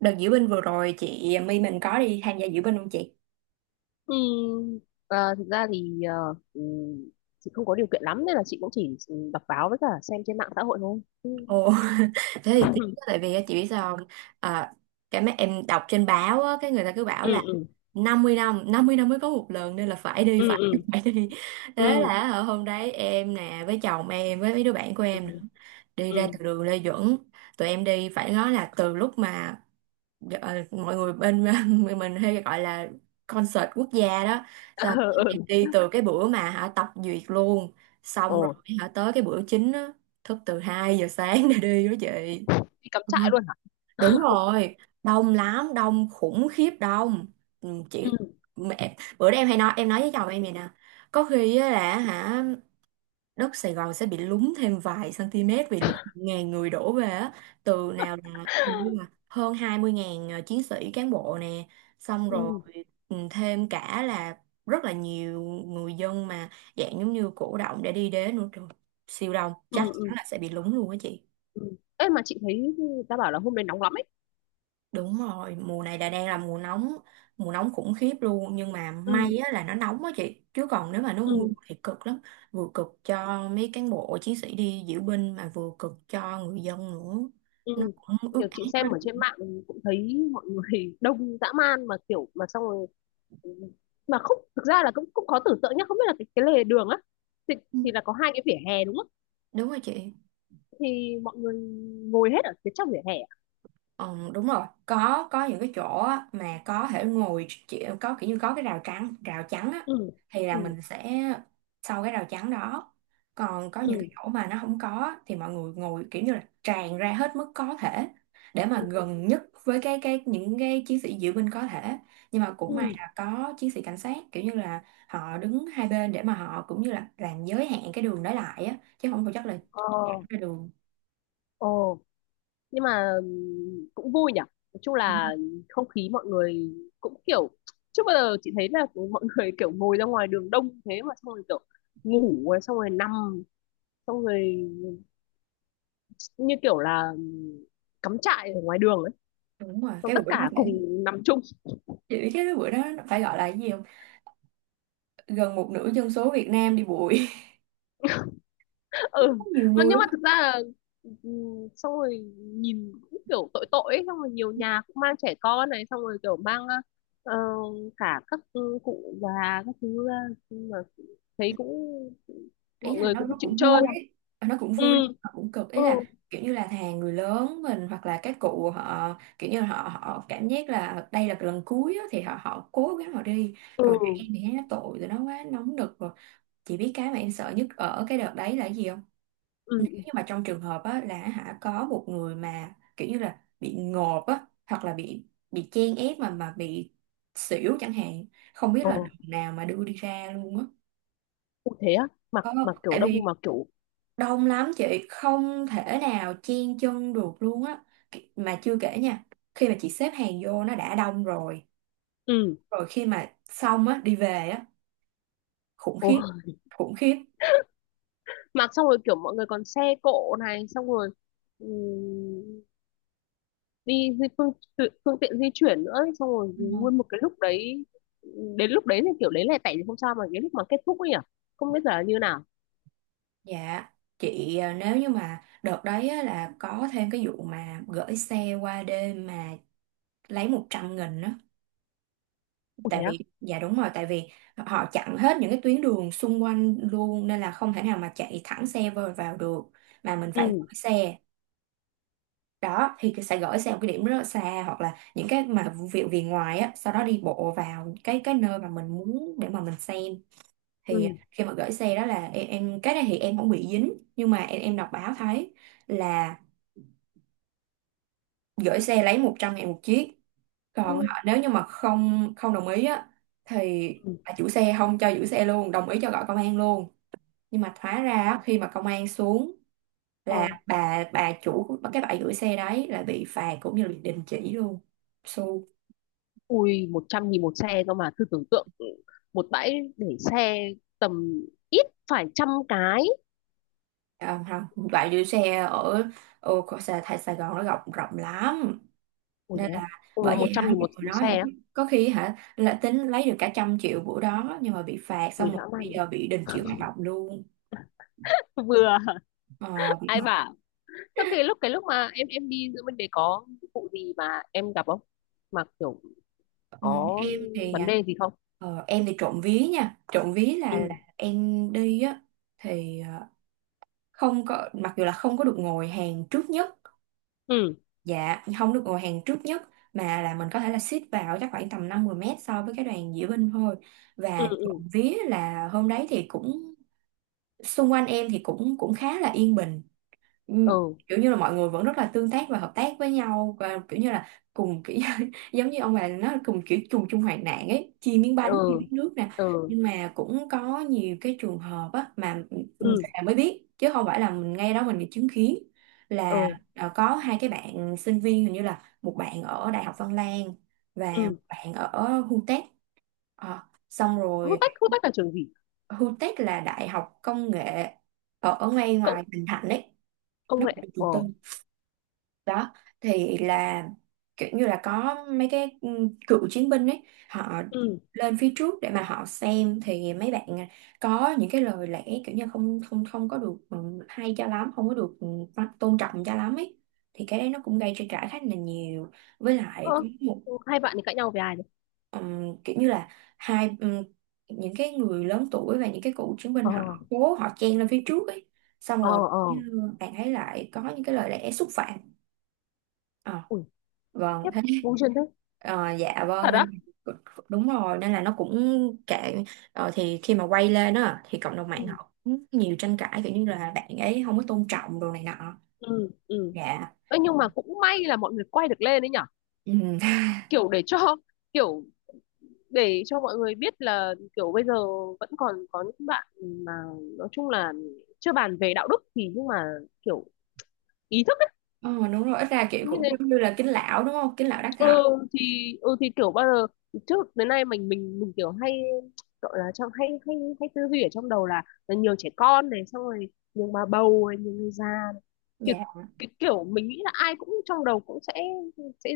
Đợt diễu binh vừa rồi chị My mình có đi tham gia diễu binh không chị? Ừ, thực ra thì ừ, chị không có điều kiện lắm nên là chị cũng chỉ đọc báo với cả xem trên mạng xã hội thôi. Ừ. Ồ, thế thì tiếc quá, tại vì á, chị biết sao không? À, cái mấy em đọc trên báo á, cái người ta cứ bảo ừ là ừ 50 năm, 50 năm mới có một lần nên là phải đi, ừ phải ừ đi, phải đi. Thế ừ là ở hôm đấy em nè, với chồng em, với mấy đứa bạn của ừ em nữa, đi ừ ra từ đường Lê Duẩn. Tụi em đi phải nói là từ lúc mà mọi người bên mình hay gọi là concert quốc gia đó. Xong ừ em ừ đi từ cái bữa mà họ tập duyệt luôn. ồ. Xong rồi họ tới cái bữa chính đó thức từ 2 giờ sáng để đi đó chị. Đi cắm Ừ, trại luôn hả? đúng rồi, đông lắm, đông khủng khiếp đông. Ừ. Chị mẹ, bữa đó em hay nói, em nói với chồng em vậy nè, có khi á là hả đất Sài Gòn sẽ bị lún thêm vài cm vì lượng ngàn người đổ về á, từ nào là hình như là hơn 20.000 chiến sĩ cán bộ nè, xong rồi ừ thêm cả là rất là nhiều người dân mà dạng giống như cổ động để đi đến nữa trời, siêu đông, ừ chắc chắn ừ là sẽ bị lún luôn á chị. ừ. Ê, mà chị thấy người ta bảo là hôm đấy nóng lắm ấy. Đúng rồi, mùa này là đang là mùa nóng khủng khiếp luôn, nhưng mà may Ừ á, là nó nóng á chị, chứ còn nếu mà nó mưa ừ thì cực lắm, vừa cực cho mấy cán bộ chiến sĩ đi diễu binh mà vừa cực cho người dân nữa. Nó ừ. cũng ướt Kiểu át chị xem ở hết. trên mạng cũng thấy mọi người đông dã man mà kiểu mà xong rồi mà không, thực ra là cũng cũng khó tưởng tượng nhá, không biết là cái lề đường á thì, Ừ, thì là có hai cái vỉa hè đúng không, đúng rồi chị. thì mọi người ngồi hết ở phía trong vỉa hè à? Ờ, đúng rồi, có những cái chỗ á, mà có thể ngồi chỉ, có kiểu như có cái rào trắng, rào trắng á, Ừ thì là ừ mình sẽ sau cái rào trắng đó, còn có những ừ cái chỗ mà nó không có á, thì mọi người ngồi kiểu như là tràn ra hết mức có thể, để ừ mà gần nhất với cái những cái chiến sĩ diễu binh có thể. Nhưng mà cũng ừ. may là có chiến sĩ cảnh sát kiểu như là họ đứng hai bên để mà họ cũng như là làm giới hạn cái đường đó lại á, chứ không phải chắc là Ờ ra đường. ờ. Nhưng mà cũng vui nhỉ. Nói chung là không khí mọi người cũng kiểu, trước bao giờ chị thấy là mọi người kiểu ngồi ra ngoài đường đông thế mà xong rồi kiểu ngủ rồi xong rồi nằm xong rồi như kiểu là cắm trại ở ngoài đường ấy, Đúng rồi xong cái tất bữa đó cả phải. cùng nằm chung. Chị biết cái bữa đó nó phải gọi là cái gì không? Gần một nửa dân số Việt Nam đi bụi. Ừ. Nhiều Mà người nhưng mà lắm. thực ra là, ừ, xong rồi nhìn cũng kiểu tội tội ấy. Xong rồi nhiều nhà cũng mang trẻ con này xong rồi kiểu mang ờ, cả các cụ già các thứ ra, nhưng mà thấy cũng Ý mọi là người nó cũng nó chịu cũng chơi. vui ấy. Ờ, nó cũng Ừ vui, nó cũng cực. Ý ừ là kiểu như là thà người lớn mình hoặc là các cụ, họ kiểu như là họ họ cảm giác là đây là cái lần cuối á, thì họ họ cố gắng họ đi. ừ Còn trẻ em thì thấy nó tội rồi, nó quá nóng nực rồi. Chị biết cái mà em sợ nhất ở cái đợt đấy là cái gì không? ừ Nếu ừ. như mà trong trường hợp á, là hả có một người mà kiểu như là bị ngộp á, hoặc là bị chen ép mà bị xỉu chẳng hạn, không biết Ờ, là đường nào mà đưa đi ra luôn á, cũng thế á. Mặc có không? mặc kiểu Tại đông vì mặc kiểu đông lắm chị, không thể nào chen chân được luôn á. Mà chưa kể nha, khi mà chị xếp hàng vô nó đã đông rồi, ừ. rồi khi mà xong á đi về á, khủng Ồ. khiếp, khủng khiếp. Mặc xong rồi kiểu mọi người còn xe cộ này xong rồi, ừ, đi di phương phương tiện di chuyển nữa ấy, xong rồi nguyên một cái lúc đấy, đến lúc đấy thì kiểu đấy lẻ tẻ thì không sao mà cái lúc mà kết thúc ấy nhỉ, không biết giờ là như nào. Dạ, chị à, nếu như mà đợt đấy á, là có thêm cái vụ mà gửi xe qua đêm mà lấy 100.000 á. Ủa Tại thế à? vì, dạ đúng rồi, tại vì họ chặn hết những cái tuyến đường xung quanh luôn, nên là không thể nào mà chạy thẳng xe vào, được, mà mình phải Ừ gửi xe. Đó, thì sẽ gửi xe một cái điểm rất là xa, hoặc là những cái mà vụ việc về ngoài á, sau đó đi bộ vào cái nơi mà mình muốn để mà mình xem. Thì ừ khi mà gửi xe đó là em cái này thì em không bị dính, nhưng mà em đọc báo thấy là gửi xe lấy 100.000 một chiếc, ừ còn họ nếu như mà không không đồng ý á, thì ừ. bà chủ xe không cho giữ xe luôn, đồng ý cho gọi công an luôn. Nhưng mà hóa ra á, khi mà công an xuống là Ờ. bà chủ của cái bãi giữ xe đấy là bị phạt, cũng như là đình chỉ luôn. su Ui một trăm nghìn một xe cơ mà, thử tưởng tượng một bãi để xe tầm ít phải trăm cái. À, không, bãi giữ xe ở ở Sài, Sài Sài Gòn nó rộng rộng lắm, Ui thế nên à? là bởi Ui một vậy trăm hả nghìn nhiều một, người một nói xe hả á. chứ, có khi hả là tính lấy được cả 100 triệu bữa đó, nhưng mà bị phạt, Ui xong dã rồi man bây nhỉ. giờ bị đình chỉ hoạt động luôn. Vừa Ờ, ai bảo. Thế cái lúc mà em đi giữa bên đấy có vụ gì mà em gặp không, mà kiểu ừ, có em thì vấn à, đề gì không? Em thì trộm vía nha, trộm vía Ừ là em đi á, thì không có, mặc dù là không có được ngồi hàng trước nhất, ừ dạ không được ngồi hàng trước nhất, mà là mình có thể là xít vào chắc khoảng tầm 50 mét so với cái đoàn diễu binh thôi. ừ Và trộm ừ vía là hôm đấy thì cũng xung quanh em thì cũng cũng khá là yên bình, ừ, ừ kiểu như là mọi người vẫn rất là tương tác và hợp tác với nhau, và kiểu như là cùng kiểu giống như ông bà nó, cùng kiểu chung chung hoạn nạn ấy, chia miếng bánh, chia ừ miếng nước nè. ừ Nhưng mà cũng có nhiều cái trường hợp á mà ừ về mới biết, chứ không phải là mình ngay đó mình chứng kiến, là ừ à, có hai cái bạn sinh viên, hình như là một bạn ở Đại học Văn Lang và một ừ. bạn ở HUTEC. Ờ, xong Hút rồi tách, hút tách là trường gì? HUTEC là đại học công nghệ ở, ở ngay Cộng, ngoài Bình Thạnh đấy, công nó nghệ. cũng là Ờ trường tư đó. Thì là kiểu như là có mấy cái cựu chiến binh ấy, họ ừ. lên phía trước để mà họ xem, thì mấy bạn à, có những cái lời lẽ kiểu như không không không có được, hay cho lắm, không có được, tôn trọng cho lắm ấy. Thì cái đấy nó cũng gây tranh cãi khá là nhiều, với lại Ơ, có một hai bạn thì cãi nhau về ai đấy? Kiểu như là hai những cái người lớn tuổi và những cái cựu chiến binh Ờ họ cố họ chen lên phía trước ấy, xong ờ rồi ờ. như bạn thấy lại có những cái lời lẽ xúc phạm. Ờ, Ui vâng khiếp, thế. vô duyên thế. Dạ Thật vâng á? nên đúng rồi, nên là nó cũng kệ. Thì khi mà quay lên á thì cộng đồng Ừ mạng họ cũng nhiều tranh cãi, kiểu như là bạn ấy không có tôn trọng đồ này nọ. ừ ừ. Dạ. Ê, nhưng mà cũng may là mọi người quay được lên đấy nhở, Ừ. kiểu để cho, kiểu để cho mọi người biết là kiểu bây giờ vẫn còn có những bạn mà, nói chung là chưa bàn về đạo đức thì nhưng mà kiểu ý thức ấy, Ờ, đúng rồi, ít ra kiểu như cũng thế. giống như là kính lão đúng không, kính lão đắc thọ. Ừ, thì ừ thì kiểu bao giờ trước đến nay mình kiểu hay gọi là trong hay hay hay tư duy ở trong đầu là nhiều trẻ con này xong rồi nhiều bà bầu này, nhiều người già này. Kiểu Dạ, cái kiểu mình nghĩ là ai cũng trong đầu cũng sẽ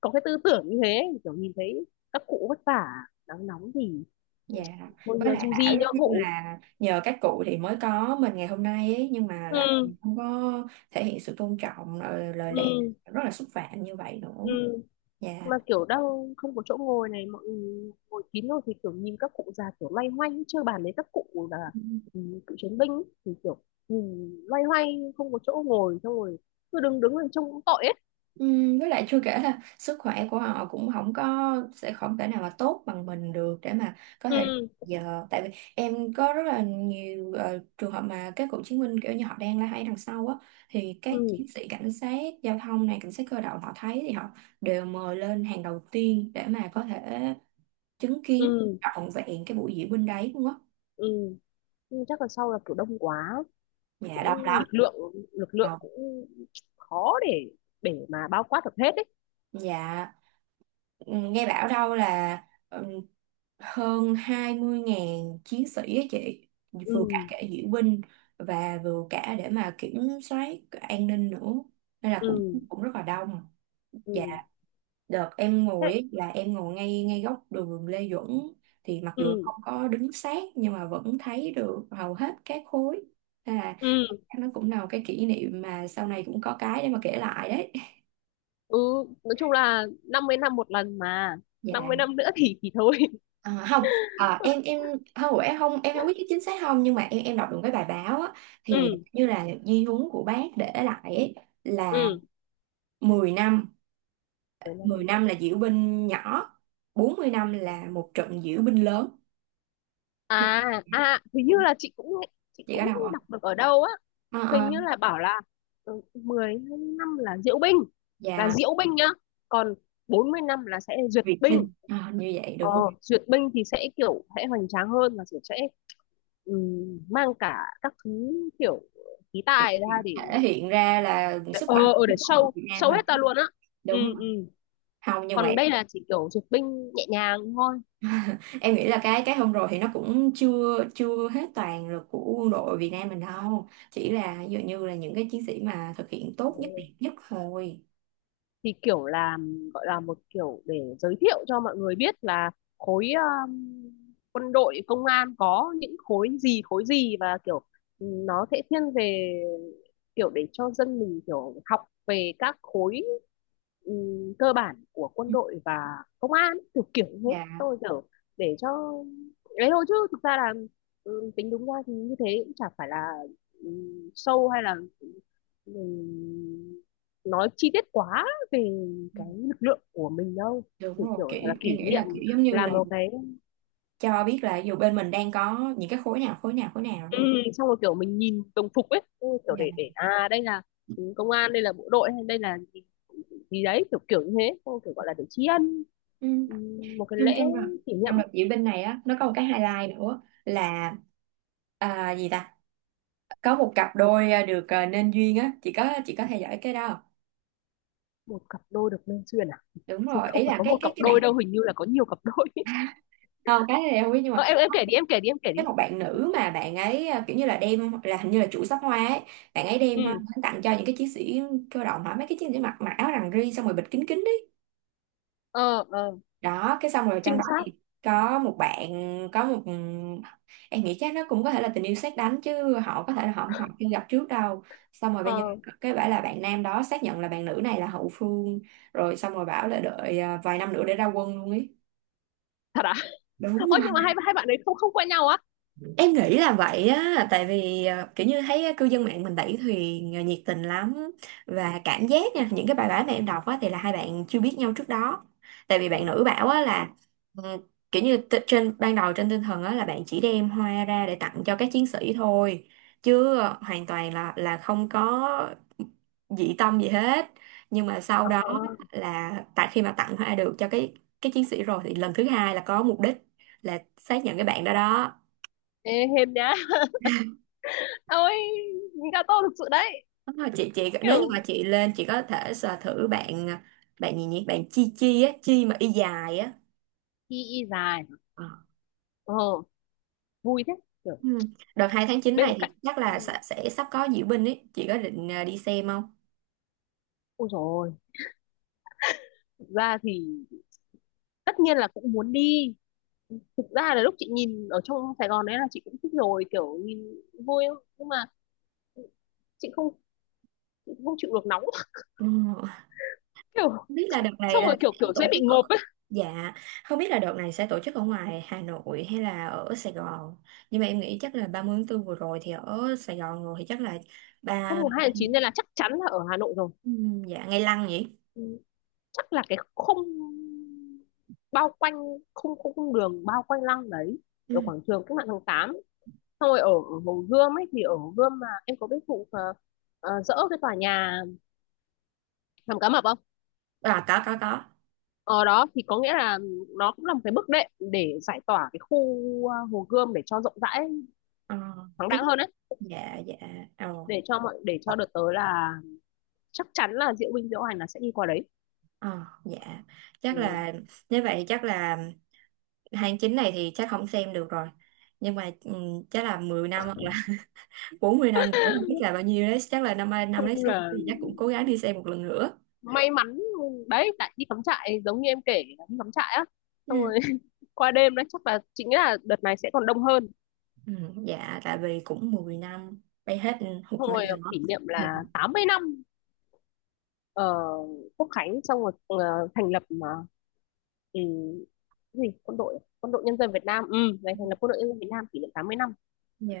có cái tư tưởng như thế, kiểu nhìn thấy các cụ vất vả nắng nóng thì dạ. thôi Với lại du bảo di giống nhỡ như cụ. là nhờ các cụ thì mới có mình ngày hôm nay ấy, nhưng mà lại Ừ không có thể hiện sự tôn trọng, lời lẽ ừ rất là xúc phạm như vậy nữa. ừ. Dạ. Mà kiểu đang không có chỗ ngồi này, mọi người ngồi kín rồi thì kiểu nhìn các cụ già kiểu loay hoay, chưa bàn đến các cụ là ừ, cựu chiến binh ấy, thì kiểu nhìn loay hoay không có chỗ ngồi xong rồi cứ đứng đứng lên trông cũng tội ấy. Với lại chưa kể là sức khỏe của họ cũng không có, sẽ không thể nào mà tốt bằng mình được để mà có thể Ừ giờ. Tại vì em có rất là nhiều trường hợp mà các cựu chiến binh kiểu như họ đang la hay đằng sau á, thì các ừ chiến sĩ cảnh sát giao thông này, cảnh sát cơ động họ thấy thì họ đều mời lên hàng đầu tiên để mà có thể chứng kiến ừ trọn vẹn cái buổi diễu binh đấy luôn á. ừ. Nhưng chắc là sau là kiểu đông quá, Dạ đông cũng lắm, lực lượng, lực lượng đông. cũng khó để mà bao quát được hết ấy. Dạ. Ừ, nghe bảo đâu là ừ, hơn 20.000 chiến sĩ á chị, Ừ vừa cả cả diễu binh và vừa cả để mà kiểm soát an ninh nữa, nên là cũng ừ cũng rất là đông. Dạ. ừ Đợt em thế ngồi ấy, là em ngồi ngay ngay góc đường Lê Duẩn, thì mặc dù ừ không có đứng sát nhưng mà vẫn thấy được hầu hết các khối, nên là ừ nó cũng là một cái kỷ niệm mà sau này cũng có cái để mà kể lại đấy. ừ. Nói chung là 50 năm một lần mà, Dạ. 50 năm nữa thì thôi. À, không, em không, em không, em không biết chính xác không, nhưng mà em đọc được cái bài báo á, thì Ừ như là di huấn của bác để lại ấy, là ừ. 10 năm Cuối năm 10 này. năm là diễu binh nhỏ, 40 năm là một trận diễu binh lớn. À à, hình như là chị cũng nghe- chị Chị có cũng đọc không? đọc được ở đâu á, Ờ, hình ờ, như là bảo là 10 năm là diễu binh, là và diễu binh nhá, còn 40 năm là sẽ duyệt Việt binh. binh. Ờ, như vậy Ờ, đúng không? duyệt binh thì sẽ kiểu sẽ hoành tráng hơn và kiểu sẽ ừ, mang cả các thứ kiểu khí tài ra để Thể hiện ra là sức mạnh ờ để của show Việt Nam show mình, hết ta luôn á. Ừ đúng ừ. không? Không nhưng mà Còn đây là chỉ kiểu duyệt binh nhẹ nhàng thôi. em nghĩ là cái hôm rồi thì nó cũng chưa chưa hết toàn lực của quân đội Việt Nam mình đâu, chỉ là ví dụ như là những cái chiến sĩ mà thực hiện tốt nhất, đẹp nhất thôi. Thì kiểu là gọi là một kiểu để giới thiệu cho mọi người biết là khối um, quân đội công an có những khối gì khối gì, và kiểu nó sẽ thiên về kiểu để cho dân mình kiểu học về các khối cơ bản của quân đội và công an, kiểu kiểu như thế Dạ. tôi kiểu để cho đấy thôi. Chứ thực ra là tính đúng ra thì như thế cũng chả phải là sâu hay là mình nói chi tiết quá về cái lực lượng của mình đâu. Đúng Chỉ rồi, kiểu kiểu là em kỷ nghĩ niệm là kiểu giống như làm là một cái, cho biết là dù bên mình đang có những cái khối nào, khối nào, khối nào ừ, thôi. xong rồi kiểu mình nhìn đồng phục ấy, kiểu Dạ. Để à đây là công an, đây là bộ đội hay đây là gì, gì đấy kiểu kiểu như thế, xong rồi kiểu gọi là để tri ân, Ừ. ừ, một cái trong lễ kỷ niệm. trong đợt diễu binh này á, nó có một cái highlight nữa là, à, gì ta, có một cặp đôi, à, được, à, nên duyên á, chị có, chị có theo dõi cái đó không? Một cặp đôi được nên duyên à? Đúng Chứ rồi, không ý phải là có cái một cái cặp cái đôi đâu, hình như là có nhiều cặp đôi. Ờ, cái này không biết nhưng mà Ờ, em kể đi em kể đi em kể đi. cái một bạn nữ mà bạn ấy, à, kiểu như là đem, là hình như là chủ sắc hoa ấy, bạn ấy đem hoa Ừ. đến tặng cho những cái chiến sĩ cơ động hả, mấy cái chiến sĩ mặc mặc áo rằn ri xong rồi bịt kín kín đấy Ờ ờ. đó, cái xong rồi trong Trinh đó sát. thì có một bạn, có một ừ, em nghĩ chắc nó cũng có thể là tình yêu sét đánh chứ họ có thể là họ họ chưa gặp trước đâu, xong rồi bây giờ Ờ, cái bảo là bạn nam đó xác nhận là bạn nữ này là hậu phương rồi, xong rồi bảo là đợi, à, vài năm nữa để ra quân luôn ấy. thật à? Đúng. Ôi nhưng mà hai hai bạn đấy không, không quen nhau á. Em nghĩ là vậy á, tại vì kiểu như thấy cư dân mạng mình đẩy thuyền nhiệt tình lắm, và cảm giác nha, những cái bài báo mà em đọc á thì là hai bạn chưa biết nhau trước đó. Tại vì Ừ. bạn nữ bảo á là ừ, kiểu như trên ban đầu, trên tinh thần á là bạn chỉ đem hoa ra để tặng cho các chiến sĩ thôi, chứ hoàn toàn là không có dị tâm gì hết. Nhưng mà sau Ờ. đó là tại khi mà tặng hoa được cho cái chiến sĩ rồi thì lần thứ hai là có mục đích là xác nhận cái bạn đó đó. Ê, hên nhá. Ôi, Gato thực sự đấy. Đúng rồi, chị nếu như Kiểu mà chị lên chị có thể sờ thử bạn, bạn gì nhỉ, bạn chi chi á, chi mà y dài á. y y dài. Ờ. Ờ, vui thế. Kiểu Ừ. Đợt 2 tháng 9 bên này cạnh. thì chắc Ừ. là sẽ sắp có diễu binh ấy, chị có định, đi xem không? Ôi dồi ôi, thực ra thì tất nhiên là cũng muốn đi. Thực ra là lúc chị nhìn ở trong Sài Gòn đấy là chị cũng thích rồi, kiểu nhìn vui lắm. Nhưng mà chị không, chị không chịu được nóng. Ừ. Kiểu Không biết là đợt này xong rồi là kiểu sẽ kiểu tổ dễ bị chức ở... ngộp ấy. Dạ, không biết là đợt này sẽ tổ chức ở ngoài Hà Nội hay là ở Sài Gòn, nhưng mà em nghĩ chắc là 30 tháng 4 vừa rồi thì ở Sài Gòn rồi thì chắc là Không, ba, mùng 2 tháng 9 nên là chắc chắn là ở Hà Nội rồi. ừ, dạ ngày lăng nhỉ. Ừ. Chắc là cái khung bao quanh khung khung, khung đường bao quanh lăng đấy, ở Ừ. quảng trường Cách Mạng Tháng Tám, xong rồi ở Hồ Gươm ấy. Thì ở Hồ Gươm mà em có biết vụ dỡ cái tòa nhà Hàm Cá Mập không, À, có có. ở đó thì có nghĩa là nó cũng là một cái bước đệm để giải tỏa cái khu Hồ Gươm để cho rộng rãi Ờ. thoáng Tí. đãng hơn ấy, Dạ dạ. Ồ. để cho mọi, để cho đợt tới là chắc chắn là diễu binh diễu Hành là sẽ đi qua đấy. Ờ. Dạ. Chắc Ừ. là, nếu vậy chắc là tháng 9 này thì chắc không xem được rồi, nhưng mà chắc là 10 năm hoặc là 40 năm nữa không biết là bao nhiêu đấy, chắc là năm nay năm đấy Chung sáu là thì chắc cũng cố gắng đi xem một lần nữa. may mắn đấy, tại đi cắm trại giống như em kể là đi cắm trại á, xong Ừ. rồi qua đêm đấy chắc là chính là đợt này sẽ còn đông hơn, Ừ, dạ tại vì cũng 10 năm bay hết hụt xong bây rồi giờ đó kỷ niệm thì. là 80 năm ở Quốc Khánh xong rồi thành lập mà, ừ, cái gì quân đội nhân dân Việt Nam ừ ngày thành lập quân đội nhân dân Việt Nam kỷ niệm 80 năm,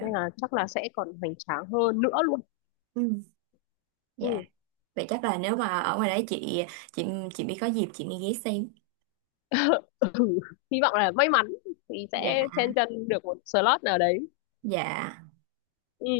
nên là chắc là sẽ còn hoành tráng hơn nữa luôn. Ừ. Dạ, Ừ. vậy chắc là nếu mà ở ngoài đấy chị chị mới có dịp chị đi ghé xem. Ừ. Hy vọng là may mắn thì Dạ. sẽ chen chân được một slot nào đấy. Dạ. Ừ